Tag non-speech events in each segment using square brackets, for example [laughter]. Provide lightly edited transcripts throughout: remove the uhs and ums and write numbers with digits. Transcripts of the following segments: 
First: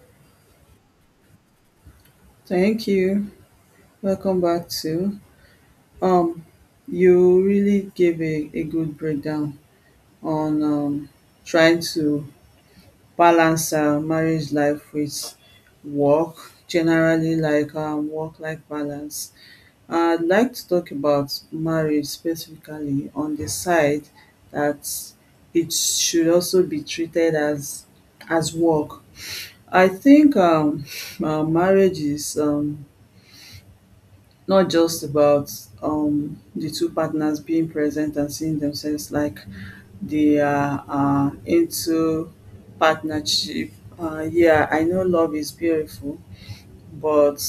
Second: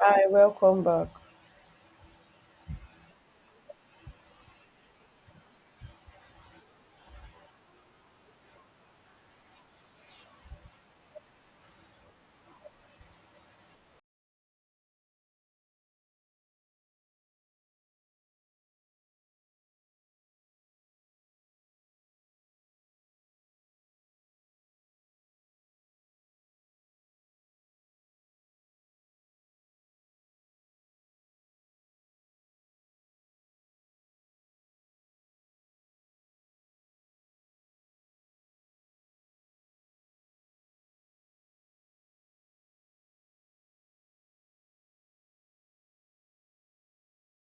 Hi, welcome back. Thank you. Welcome back to um you really gave a good breakdown on trying to balance marriage life with work, generally like work life balance. I'd like to talk about marriage specifically on the side that it should also be treated as work. I think [laughs] marriage is not just about the two partners being present and seeing themselves like they are into partnership. Yeah, I know love is beautiful, but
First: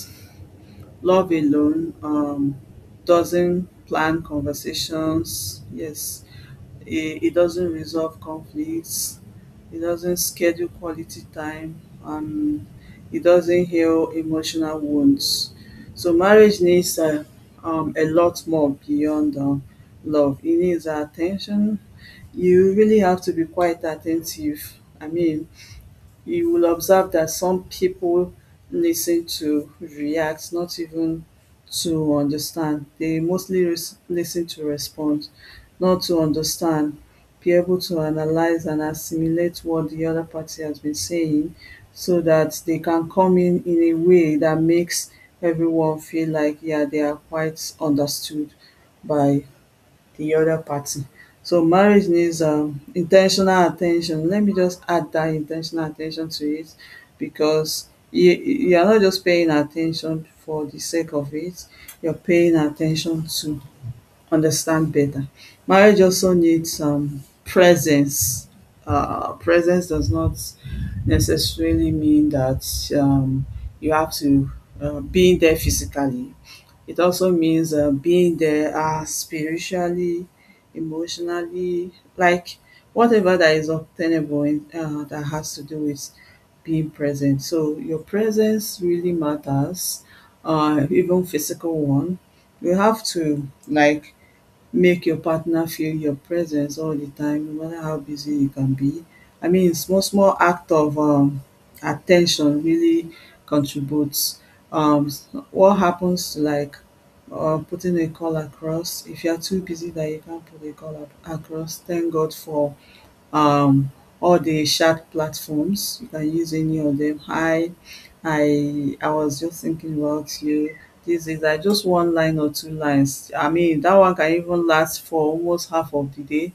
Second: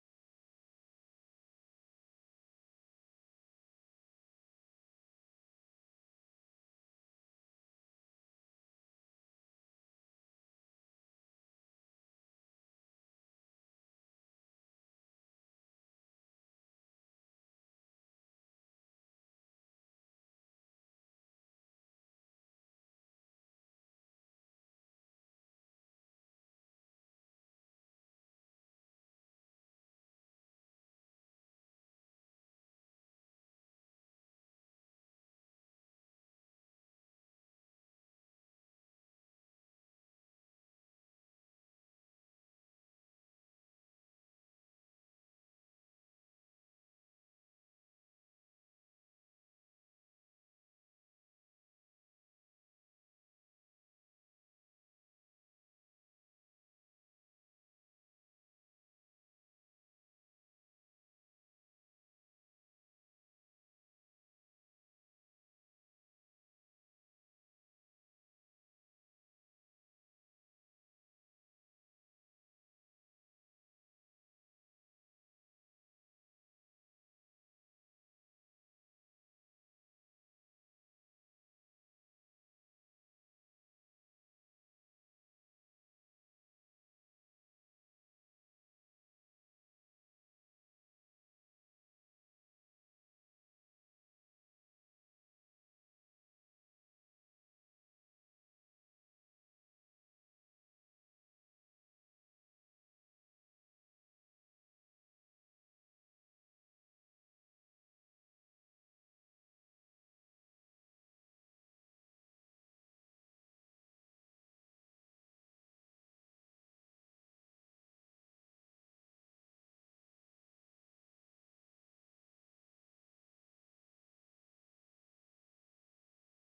love alone doesn't plan conversations. Yes, it doesn't resolve conflicts. It doesn't schedule quality time, and it doesn't heal emotional wounds. So marriage needs a lot more beyond love. It needs our attention. You really have to be quite attentive. I mean, you will observe that some people listen to react, not even to understand. They mostly listen to respond, not to understand. Be able to analyze and assimilate what the other party has been saying so that they can come in a way that makes everyone feel like, yeah, they are quite understood by the other party. So marriage needs in ten Let me just add that intentional attention to it because you are not just paying attention for the sake of it, you're paying attention to understand better. Marriage also needs presence. Presence does not necessarily mean that you have to being there physically. It also means being there spiritually, emotionally, like whatever that is obtainable in, that has to do with being present. So your presence really matters, even physical one. You have to like make your partner feel your presence all the time no matter how busy you can be. I mean small act of at really contributes. What happens to like putting a call across, if you are too busy that you can't put a call across, thank God for um, all the chat platforms. You can use any of them. Hi, I was just thinking about you. This is I just one line or two lines. I mean that one can even last for almost half of the day.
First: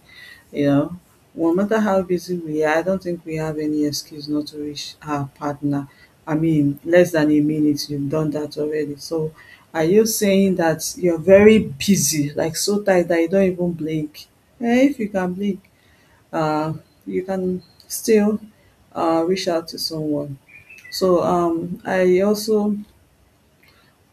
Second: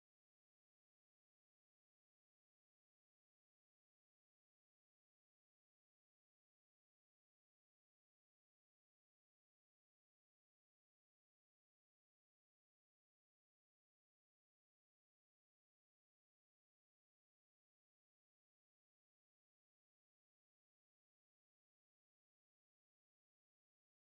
You know, no matter how busy we are, I don't think we have any excuse not to reach our partner. I mean, less than a minute, you've done that already. So, are you saying that you're very busy, like so tight that you don't even blink? Eh, if you can blink, uh, you can still reach out to someone. So I also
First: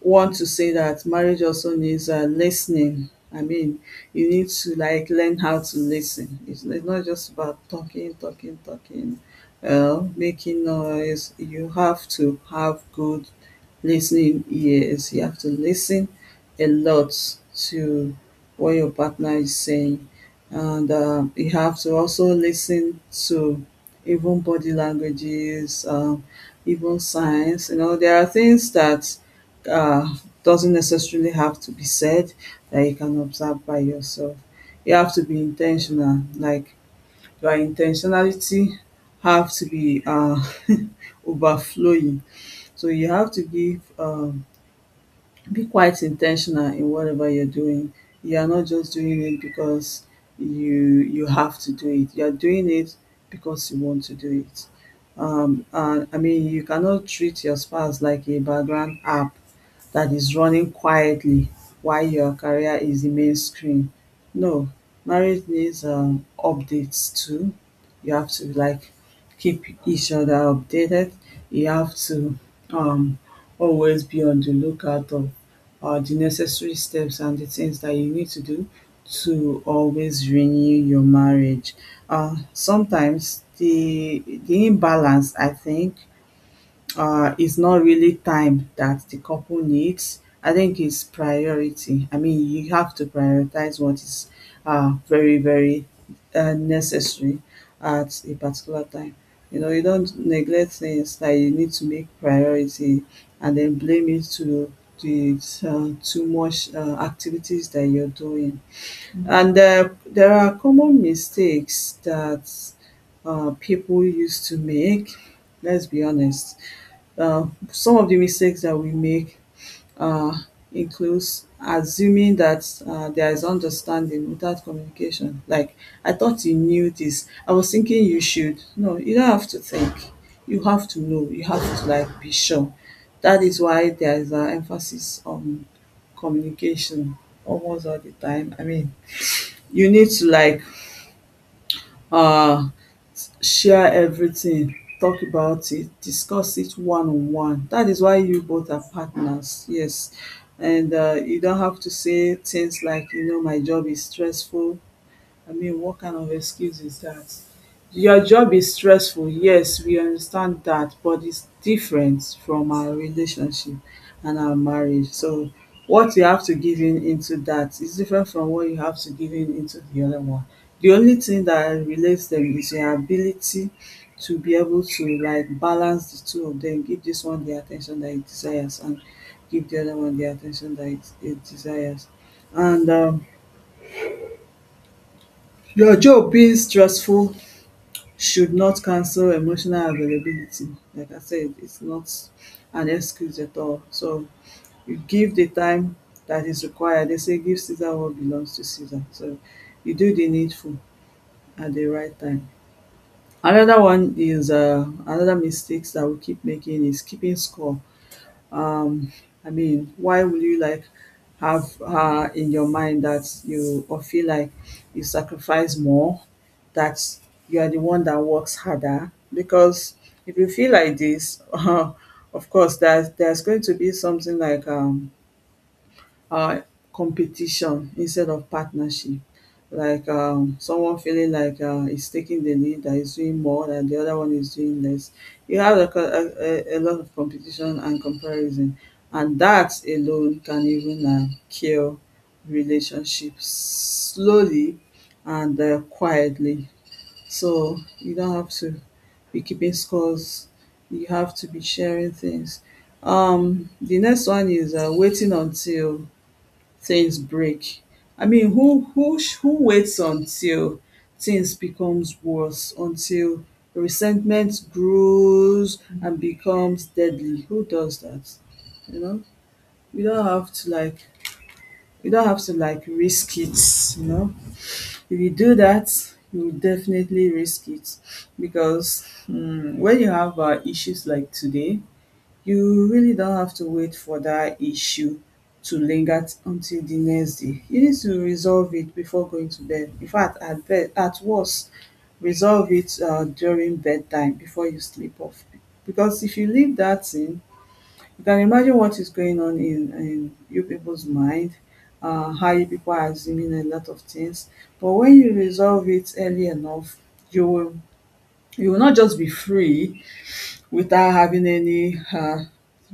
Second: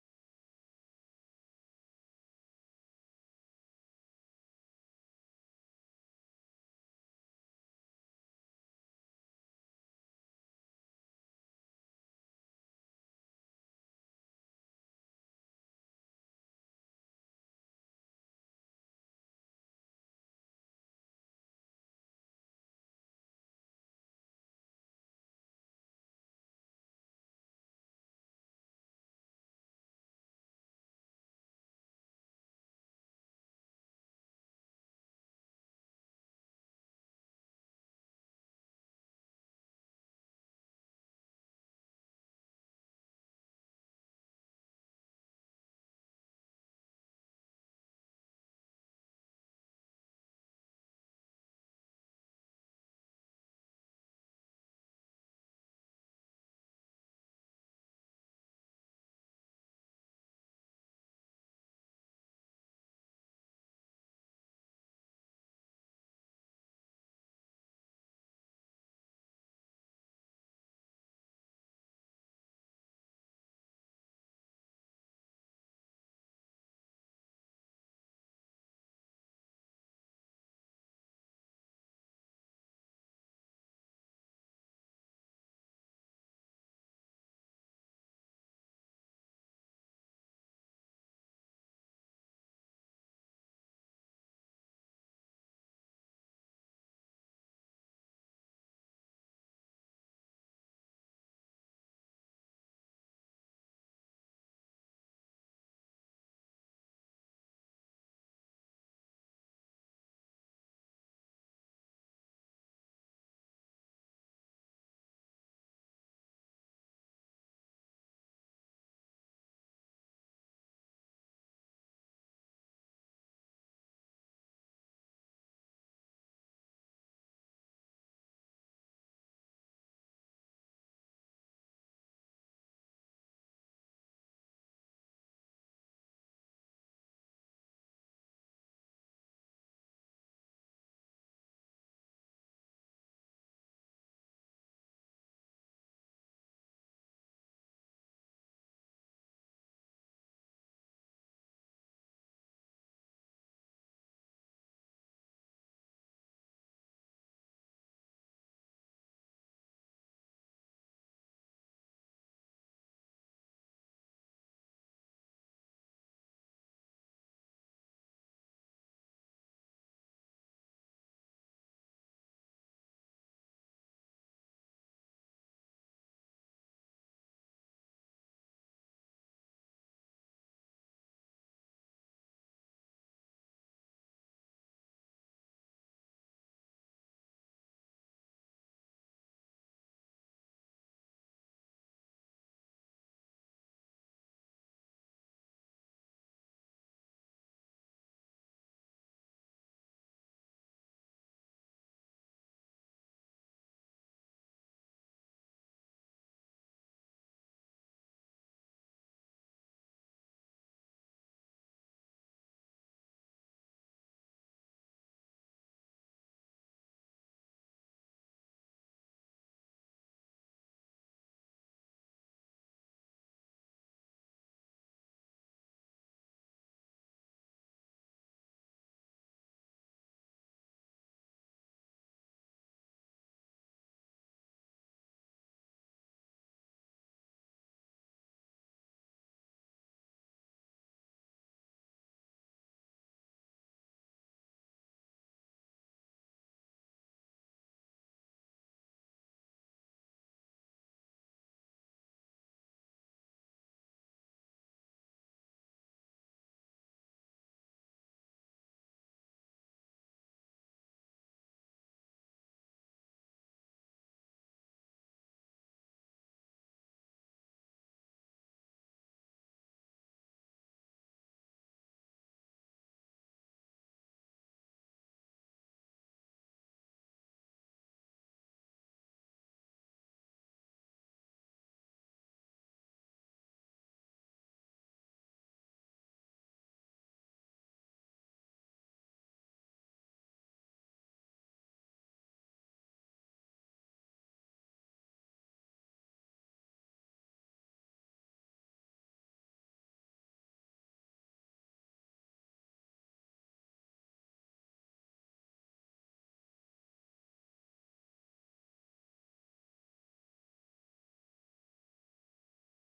want to say that marriage also needs listening. I mean, you need to like learn how to listen. It's not just about talking, talking, talking, making noise. You have to have good listening ears. You have to listen a lot to what your partner is saying. And you have to also listen to even body languages, even signs. You know, there are things that uh, doesn't necessarily have to be said that you can observe by yourself. You have to be intentional. Like your intentionality have to be [laughs] overflowing. So you have to give be quite intentional in whatever you're doing. You are not just doing it because you you have to do it. You are doing it because you want to do it. And I mean, you cannot treat your spouse like a background app that is running quietly while your career is the main screen. No, marriage needs updates too. You have to like keep each other updated. You have to um always be on the lookout of the necessary steps and the things that you need to do to always renew your marriage. Sometimes the imbalance, I think, it's not really time that the couple needs. I think it's priority. I mean, you have to prioritize what is very, very necessary at a particular time. You know, you don't neglect things that you need to make priority and then blame it to the too much activities that you're doing. And there are common mistakes that people used to make. Let's be honest some of the mistakes that we make uh, includes assuming that there is understanding without communication. Like, I thought you knew this. I was thinking you should. No, you don't have to think. You have to know. You have to like be sure. That is why there is an emphasis on communication almost all the time. I mean, you need to like uh share everything, talk about it, discuss it one on one. That is why you both are partners, yes. And you don't have to say things like, you know, my job is stressful. I mean, what kind of excuse is that? Your job is stressful, yes, we understand that, but it's different from our relationship and our marriage. So, what you have to give in into that is different from what you have to give in into the other one. The only thing that relates them is your ability to be able to like balance the two of them, give this one the attention that it desires, and give the other one the attention that it desires. And your job being stressful should not cancel emotional availability. Like I said, it's not an excuse at all. So you give the time that is required. They say give Caesar what belongs to Caesar. So you do the needful at the right time. Another one is another mistakes that we keep making is keeping score. um I mean why will you like have in your mind that you or feel like you sacrifice more that you are the one that works harder because if you feel like this [laughs] of course there's going to be something like um competition instead of partnership, like someone feeling like he's taking the lead that he's doing more than the other one is doing less. You have like a co- a lot of competition and comparison, and that alone can even kill relationships slowly and quietly. So you don't have to be keeping scores, you have to be sharing things. The next one is waiting until things break. I mean who waits until things becomes worse, until resentment grows and becomes deadly? Who does that? You know? We don't have to like we don't have to like risk it, you know. If you do that, you will definitely risk it because when you have issues like today, you really don't have to wait for that issue to linger until the next day. You need to resolve it before going to bed. In fact, at bed, at worst, resolve it during bedtime before you sleep off. Because if you leave that in, you can imagine what is going on in you people's mind, how you people are assuming a lot of things. But when you resolve it early enough, you will you will not just be free without having any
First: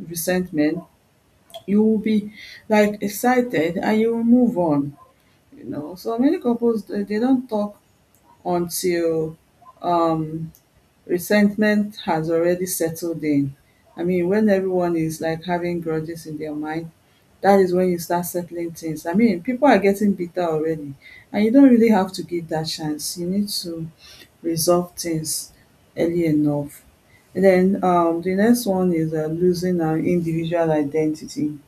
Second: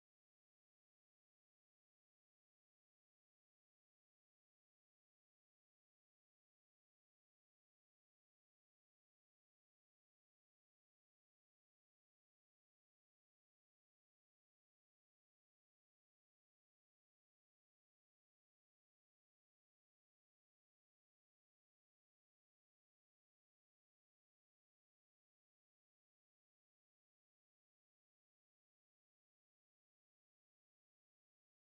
resentment, you will be like excited and you will move on. You know, so many couples, they don't talk until um resentment has already settled in. I mean when everyone is like having grudges in their mind, that is when you start settling things. I mean people are getting bitter already, and you don't really have to give that chance. You need to resolve things early enough. And then the next one is losing our individual identity.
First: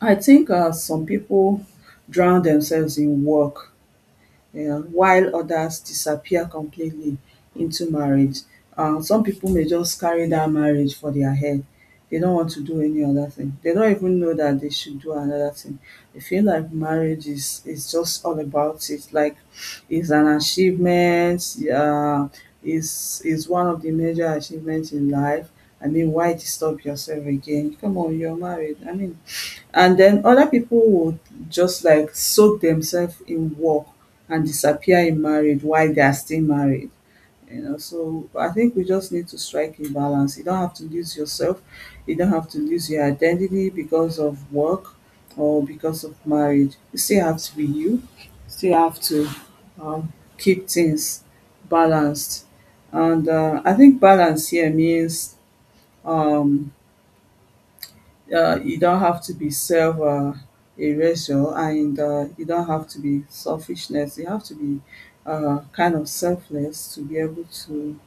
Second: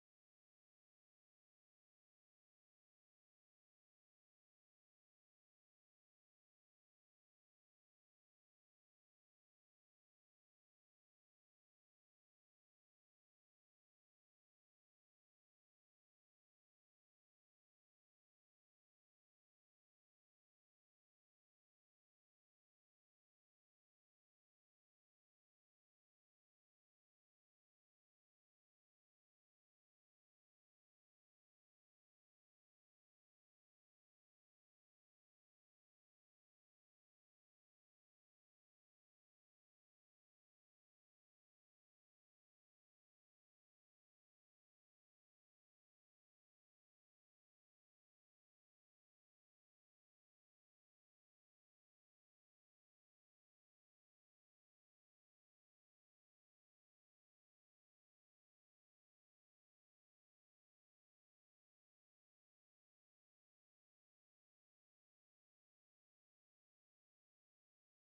I think some people drown themselves in work, while others disappear completely into marriage. Some people may just carry that marriage for their head, they don't want to do any other thing. They don't even know that they should do another thing. They feel like marriage is just all about it, like it's an achievement, um is one of the major achievements in life. I mean why disturb yourself again, come on you're married, I mean, and then other people would just like soak themselves in work and disappear in marriage while they are still married. You know, so I think we just need to strike a balance. You don't have to lose yourself, you don't have to lose your identity because of work or because of marriage. You still have to be you still have to keep things balanced. And I think balance here means um, you don't have to be self erasure and you don't have to be selfishness. You have to be kind of selfless to be able to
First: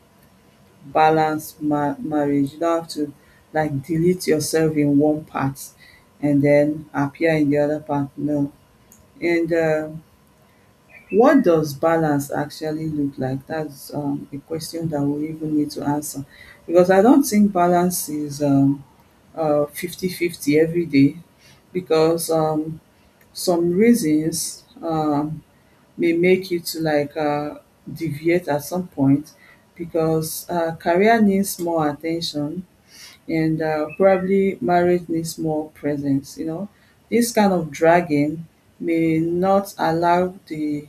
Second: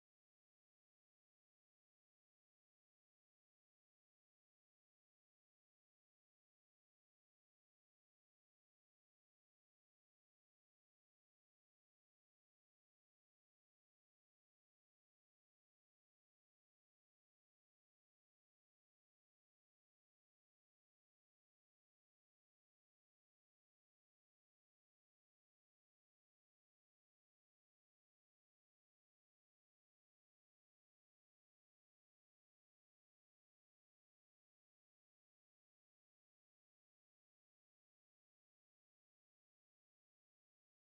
balance marriage. You don't have to like delete yourself in one part and then appear in the other part. No. And what does balance actually look like? That's a question that we even need to answer because I don't think balance is 50-50 day because some reasons may make you to like deviate at some point because career needs more attention and probably marriage needs more presence. This kind of dragging may not allow the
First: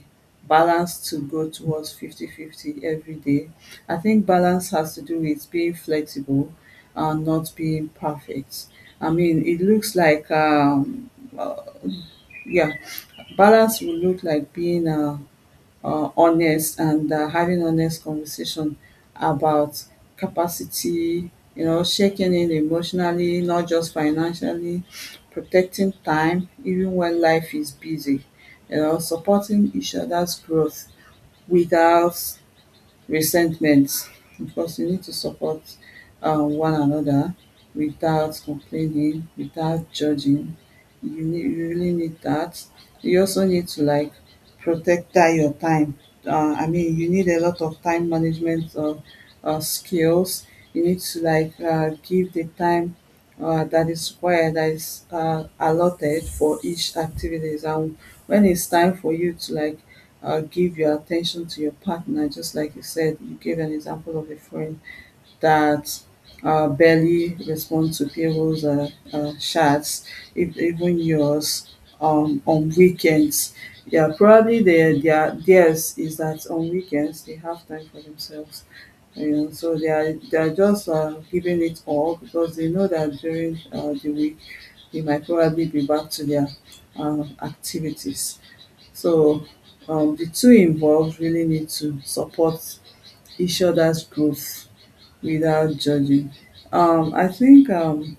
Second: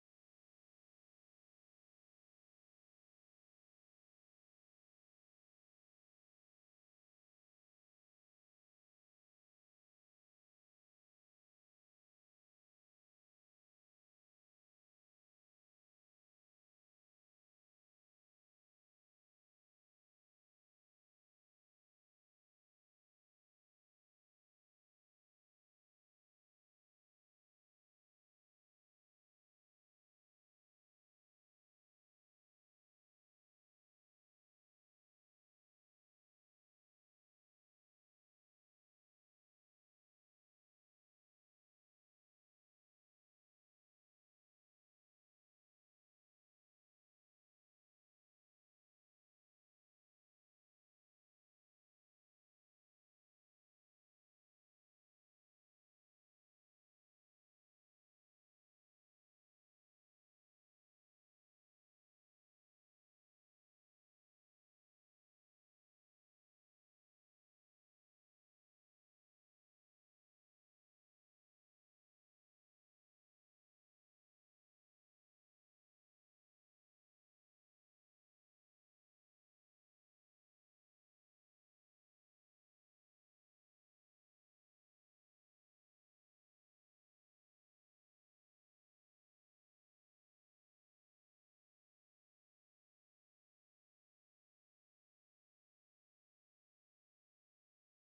balance to go towards 50-50 every day. I think balance has to do with being flexible and not being perfect. I mean, it looks like uh, yeah, balance will look like being honest and having honest conversation about capacity, checking in emotionally not just financially, protecting time even when life is busy, supporting each other's growth without resentment because you need to support one another without complaining, without judging. You really need that. You also need to like protect that your time. I mean, you need a lot of time management skills. You need to like give the time that is required, that is allotted for each activities. And when it's time for you to like give your attention to your partner, just like you said, you gave an example of a friend that barely responds to people's chats, if, even yours, on weekends. Yeah, probably theirs is that on weekends they have time for themselves. So they are just giving it all because they know that during the week they might probably be back to their activities. So the two involved really need to support each other's growth without judging. I think um,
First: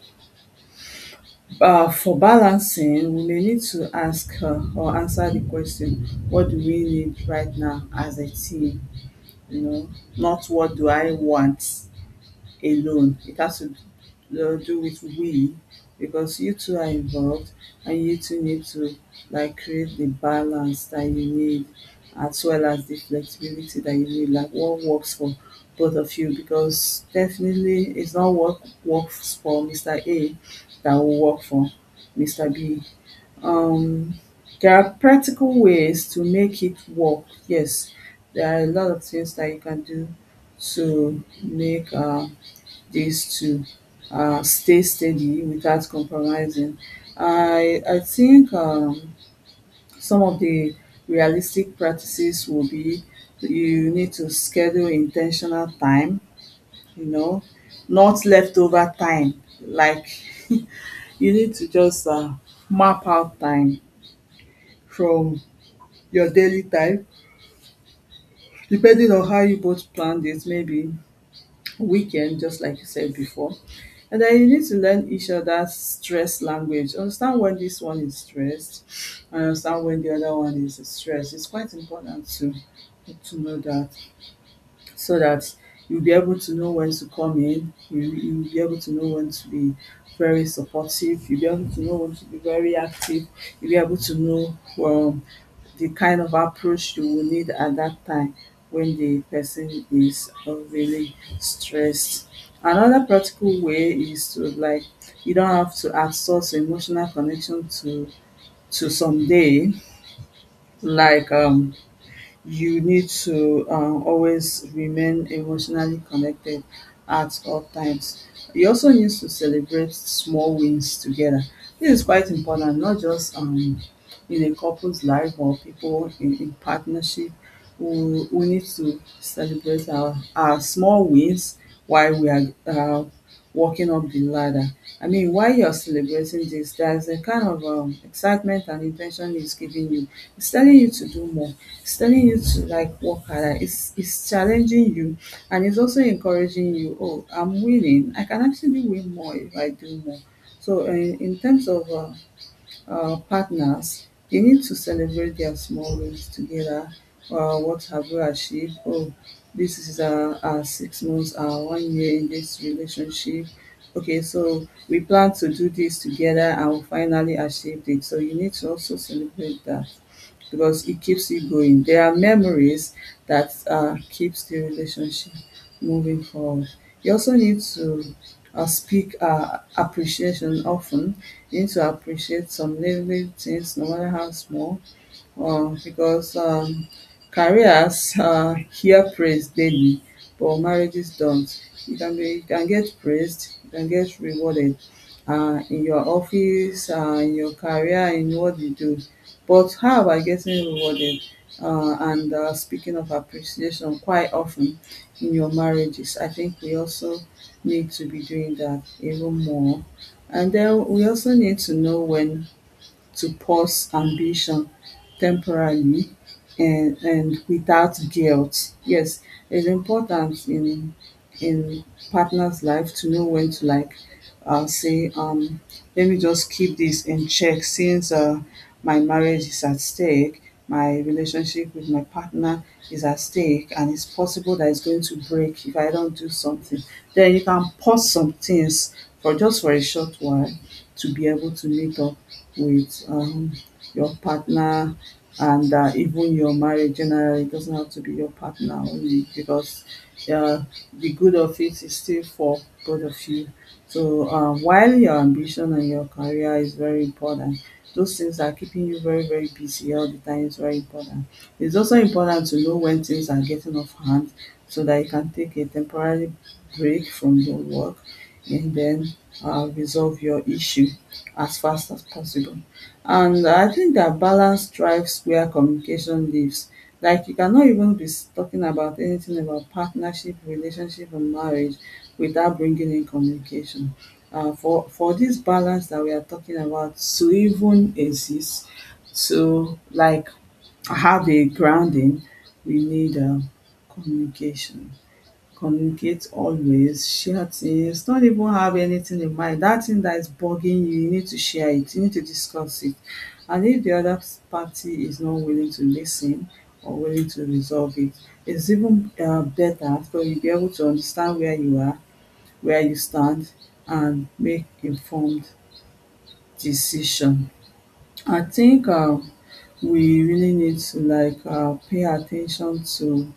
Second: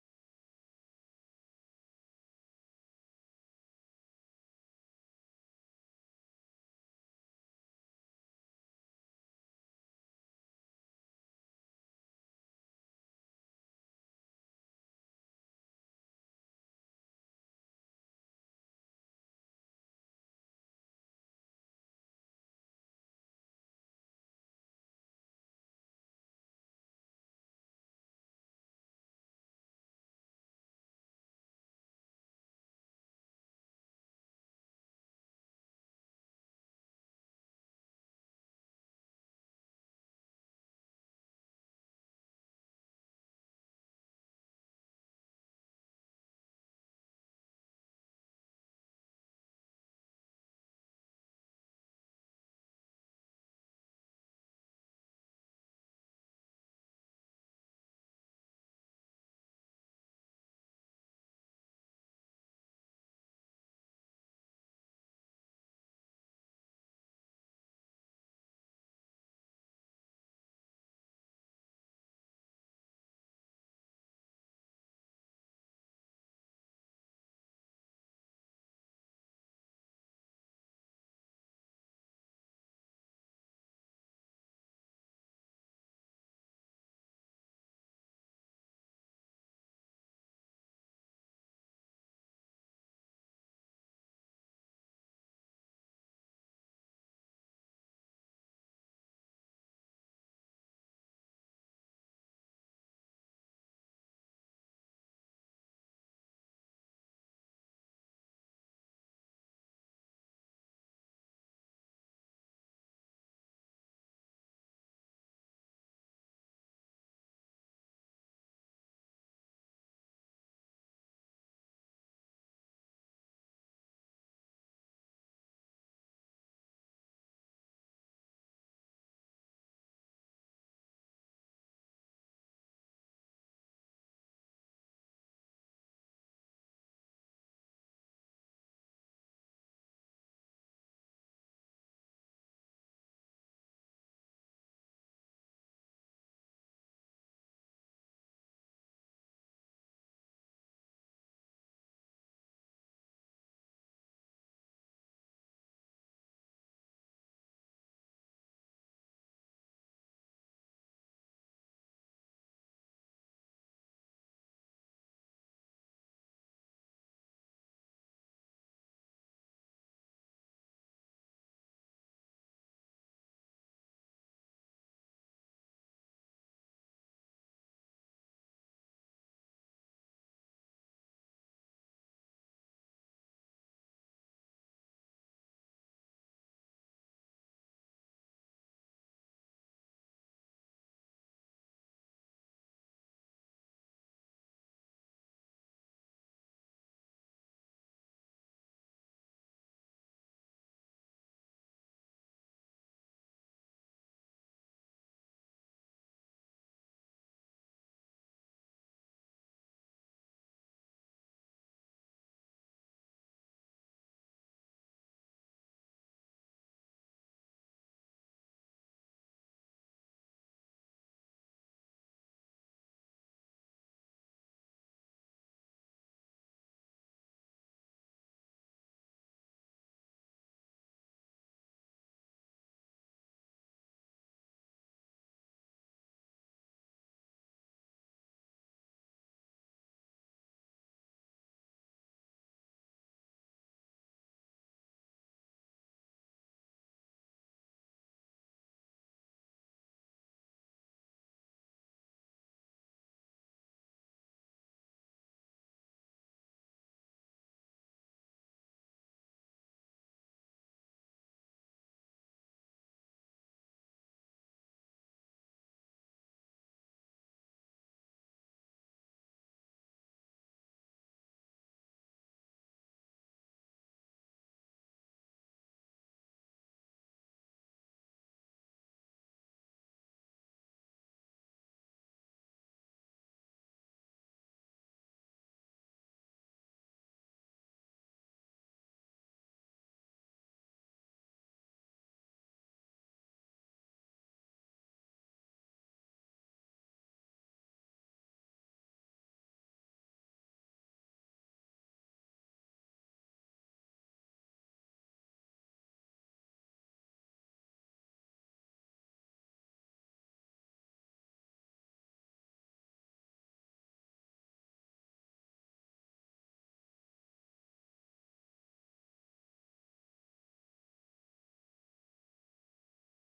uh, for balancing, we may need to ask or answer the question, what do we need right now as a team? You know, not what do I want alone. It has to do with we because you two are involved and you two need to like create the balance that you need as well as the flexibility that you need, like what works for both of you, because definitely it's not what works for Mr A that will work for Mr B. um there are practical ways to make it work, yes, there are a lot of things that you can do to make is to stay steady without compromising. I think some of the realistic practices will be you need to schedule intentional time, you know, not leftover time. Like [laughs] you need to just map out time from your daily time, depending on how you both planned it, maybe weekend, just like you said before. And then you need to learn each other's stress language. Understand when this one is stressed and understand when the other one is stressed. It's quite important to know that so that you'll be able to know when to come in, you'll be able to know when to be very supportive, you'll be able to know when to be very active, you'll be able to know well the kind of approach you will need at that time when the person is really stressed. Another practical way is to like you don't have to outsource emotional connection to someday, like you need to always remain emotionally connected at all times. You also need to celebrate small wins together. This is quite important, not just in a couple's life or people in partnership. We need to celebrate our small wins while we are walking up the ladder. I mean, while you're celebrating this, there's a kind of excitement and intention it's giving you. It's telling you to do more, it's telling you to like work harder. It's challenging you, and it's also encouraging you. Oh, I'm willing. I can actually win more if I do more. So in terms of partners, you need to celebrate their small wins together. What have you achieved? Oh, this is our 6 months, our 1 year in this relationship. Okay, so we plan to do this together and we finally achieved it. So you need to also celebrate that because it keeps you going. There are memories that keeps the relationship moving forward. You also need to speak appreciation often. You need to appreciate some little things, no matter how small, because careers hear praise daily, but marriages don't. You can get praised, you can get rewarded in your office, in your career, in what you do. But how about getting rewarded and speaking of appreciation quite often in your marriages? I think we also need to be doing that even more. And then we also need to know when to pause ambition temporarily, and without guilt. Yes, it's important in partner's life to know when to like say, let me just keep this in check since my marriage is at stake, my relationship with my partner is at stake and it's possible that it's going to break if I don't do something. Then you can pause some things for just for a short while to be able to meet up with your partner and even your marriage generally. It doesn't have to be your partner only because uh, the good of it is still for both of you. So while your ambition and your career is very important, those things are keeping you very, very busy all the time is very important. It's also important to know when things are getting off hand so that you can take a temporary break from your work and then resolve your issue as fast as possible. And I think that balance drives where communication lives. Like you cannot even be talking about anything about partnership, relationship, and marriage without bringing in communication. For this balance that we are talking about to even exist, to like have a grounding, we need communication. Communicate always, share things, don't even have anything in mind, that thing that is bugging you, you need to share it, you need to discuss it. And if the other party is not willing to listen or willing to resolve it, it's even better for you to be able to understand where you are, where you stand and make informed decision. I think we really need to like pay attention to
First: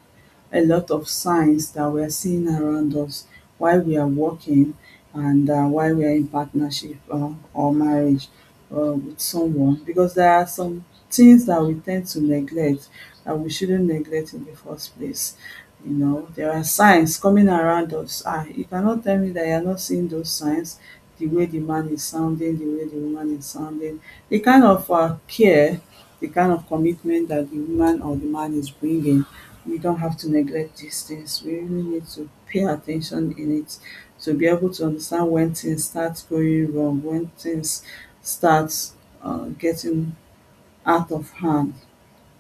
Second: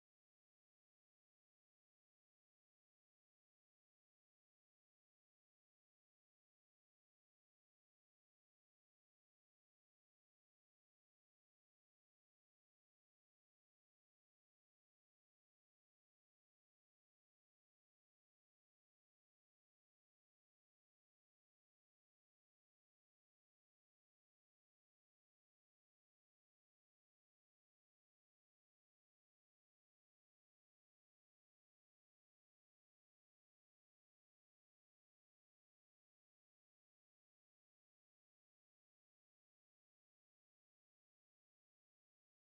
a lot of signs that we are seeing around us while we are working and while we are in partnership or marriage with someone because there are some things that we tend to neglect that we shouldn't neglect in the first place. There are signs coming around us. Ah, you cannot tell me that you're not seeing those signs, the way the man is sounding, the way the woman is sounding, the kind of care, the kind of commitment that the woman or the man is bringing. We don't have to neglect these things. We really need to pay attention in it to be able to understand when things start going wrong, when things start getting out of hand.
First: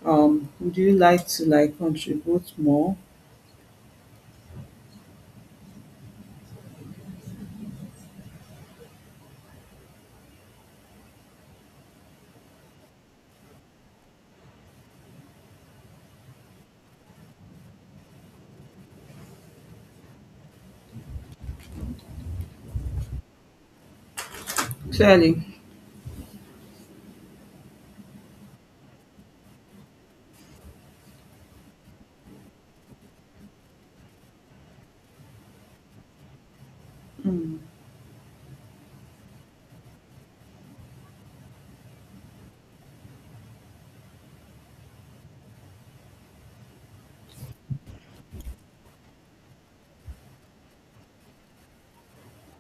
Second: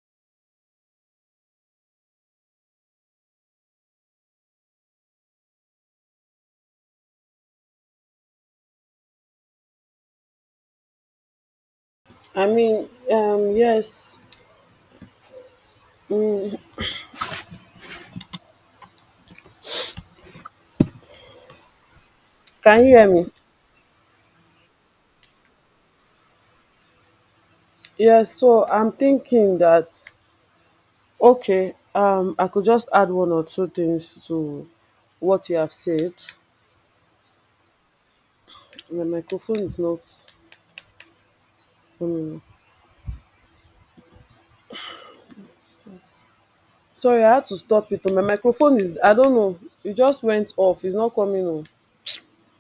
Would you like to like contribute more? Yes. Can you hear me? Clearly. Yes. So I'm thinking that okay, I could just add one or two things to what you have said. Mm. My microphone is not. Um, sorry, I had to stop it. Oh, My microphone is. I don't know. It just went off. It's not coming on.